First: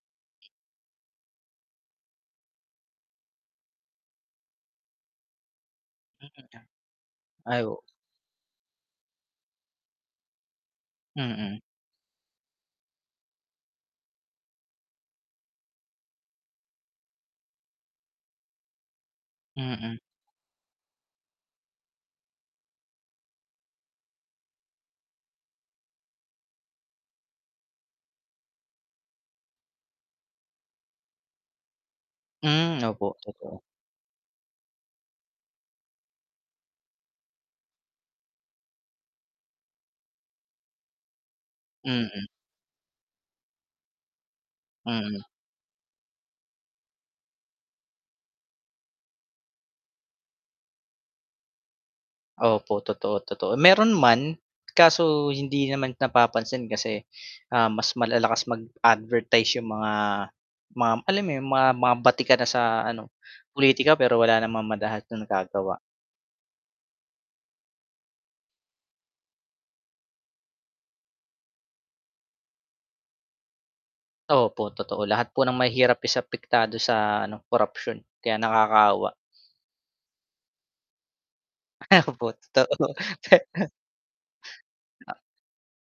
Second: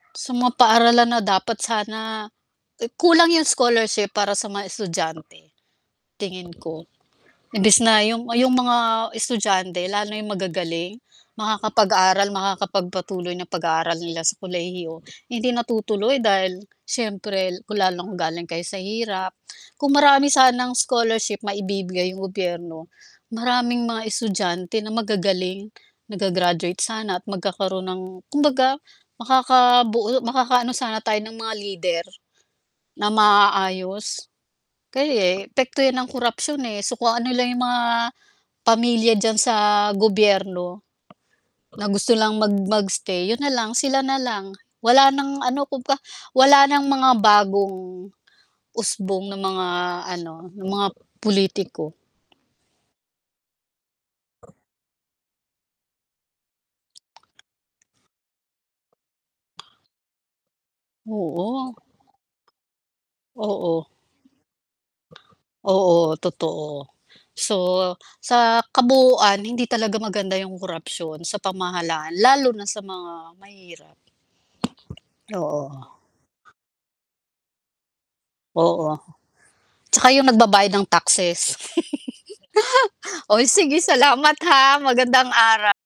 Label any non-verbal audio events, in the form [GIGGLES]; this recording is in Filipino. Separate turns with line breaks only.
Sa mga paaralan na dapat sana, ik kulang yung scholarship para sa mga estudyante,
Mm.
tingin ko.
Ay
Imbis
o
na yung yung mga estudyante, lalo na yung magagaling,
Mm.
makakapag-aral, makakapagpatuloy ng pag-aaral nila sa kolehiyo, hindi natutuloy dahil, siyempre kung lalong galing kayo sa hirap. Kung
Mm.
marami sanang scholarship maibibigay yung gobyerno, maraming mga estudyante na magagaling, na ga-gra-graduate sana at magkakaroon ng kumbaga makakabuo, makakaano sana tayo ng mga lider,
Hmm,
na
opo totoo.
maaaayos. Kaya eh, epekto yan ang korapsyon eh, so kung ano nila yung mga pamilya diyan sa gobyerno, na gusto
Mm.
lang mag mag stay yun nalang sila nalang, wala
Mm.
ng ano kumbaga wala ng mga bagong, usbong ng mga ano, ng mga pulitiko.
Opo, totoo, totoo. Meron man, kaso hindi naman napapansin kasi, ah mas malalakas mag advertise yung mga ma alam mo yung
Oo.
ma mga batikan na sa ano
Oo.
pulitika pero wala namang madalas na nagagawa.
Oo totoo. So, sa kabuuan hindi talaga maganda yung korapsyon sa pamahalaan lalo na sa mga mahirap.
Opo, totoo po. Lahat ng
Oo.
mahirap is apektado sa ano korapsyon, kaya
Oo,
nakakaawa.
tsaka 'yong nagbabayad ng taxes.
Opo, totoo.
[GIGGLES] sige, salamat ha, magandang ara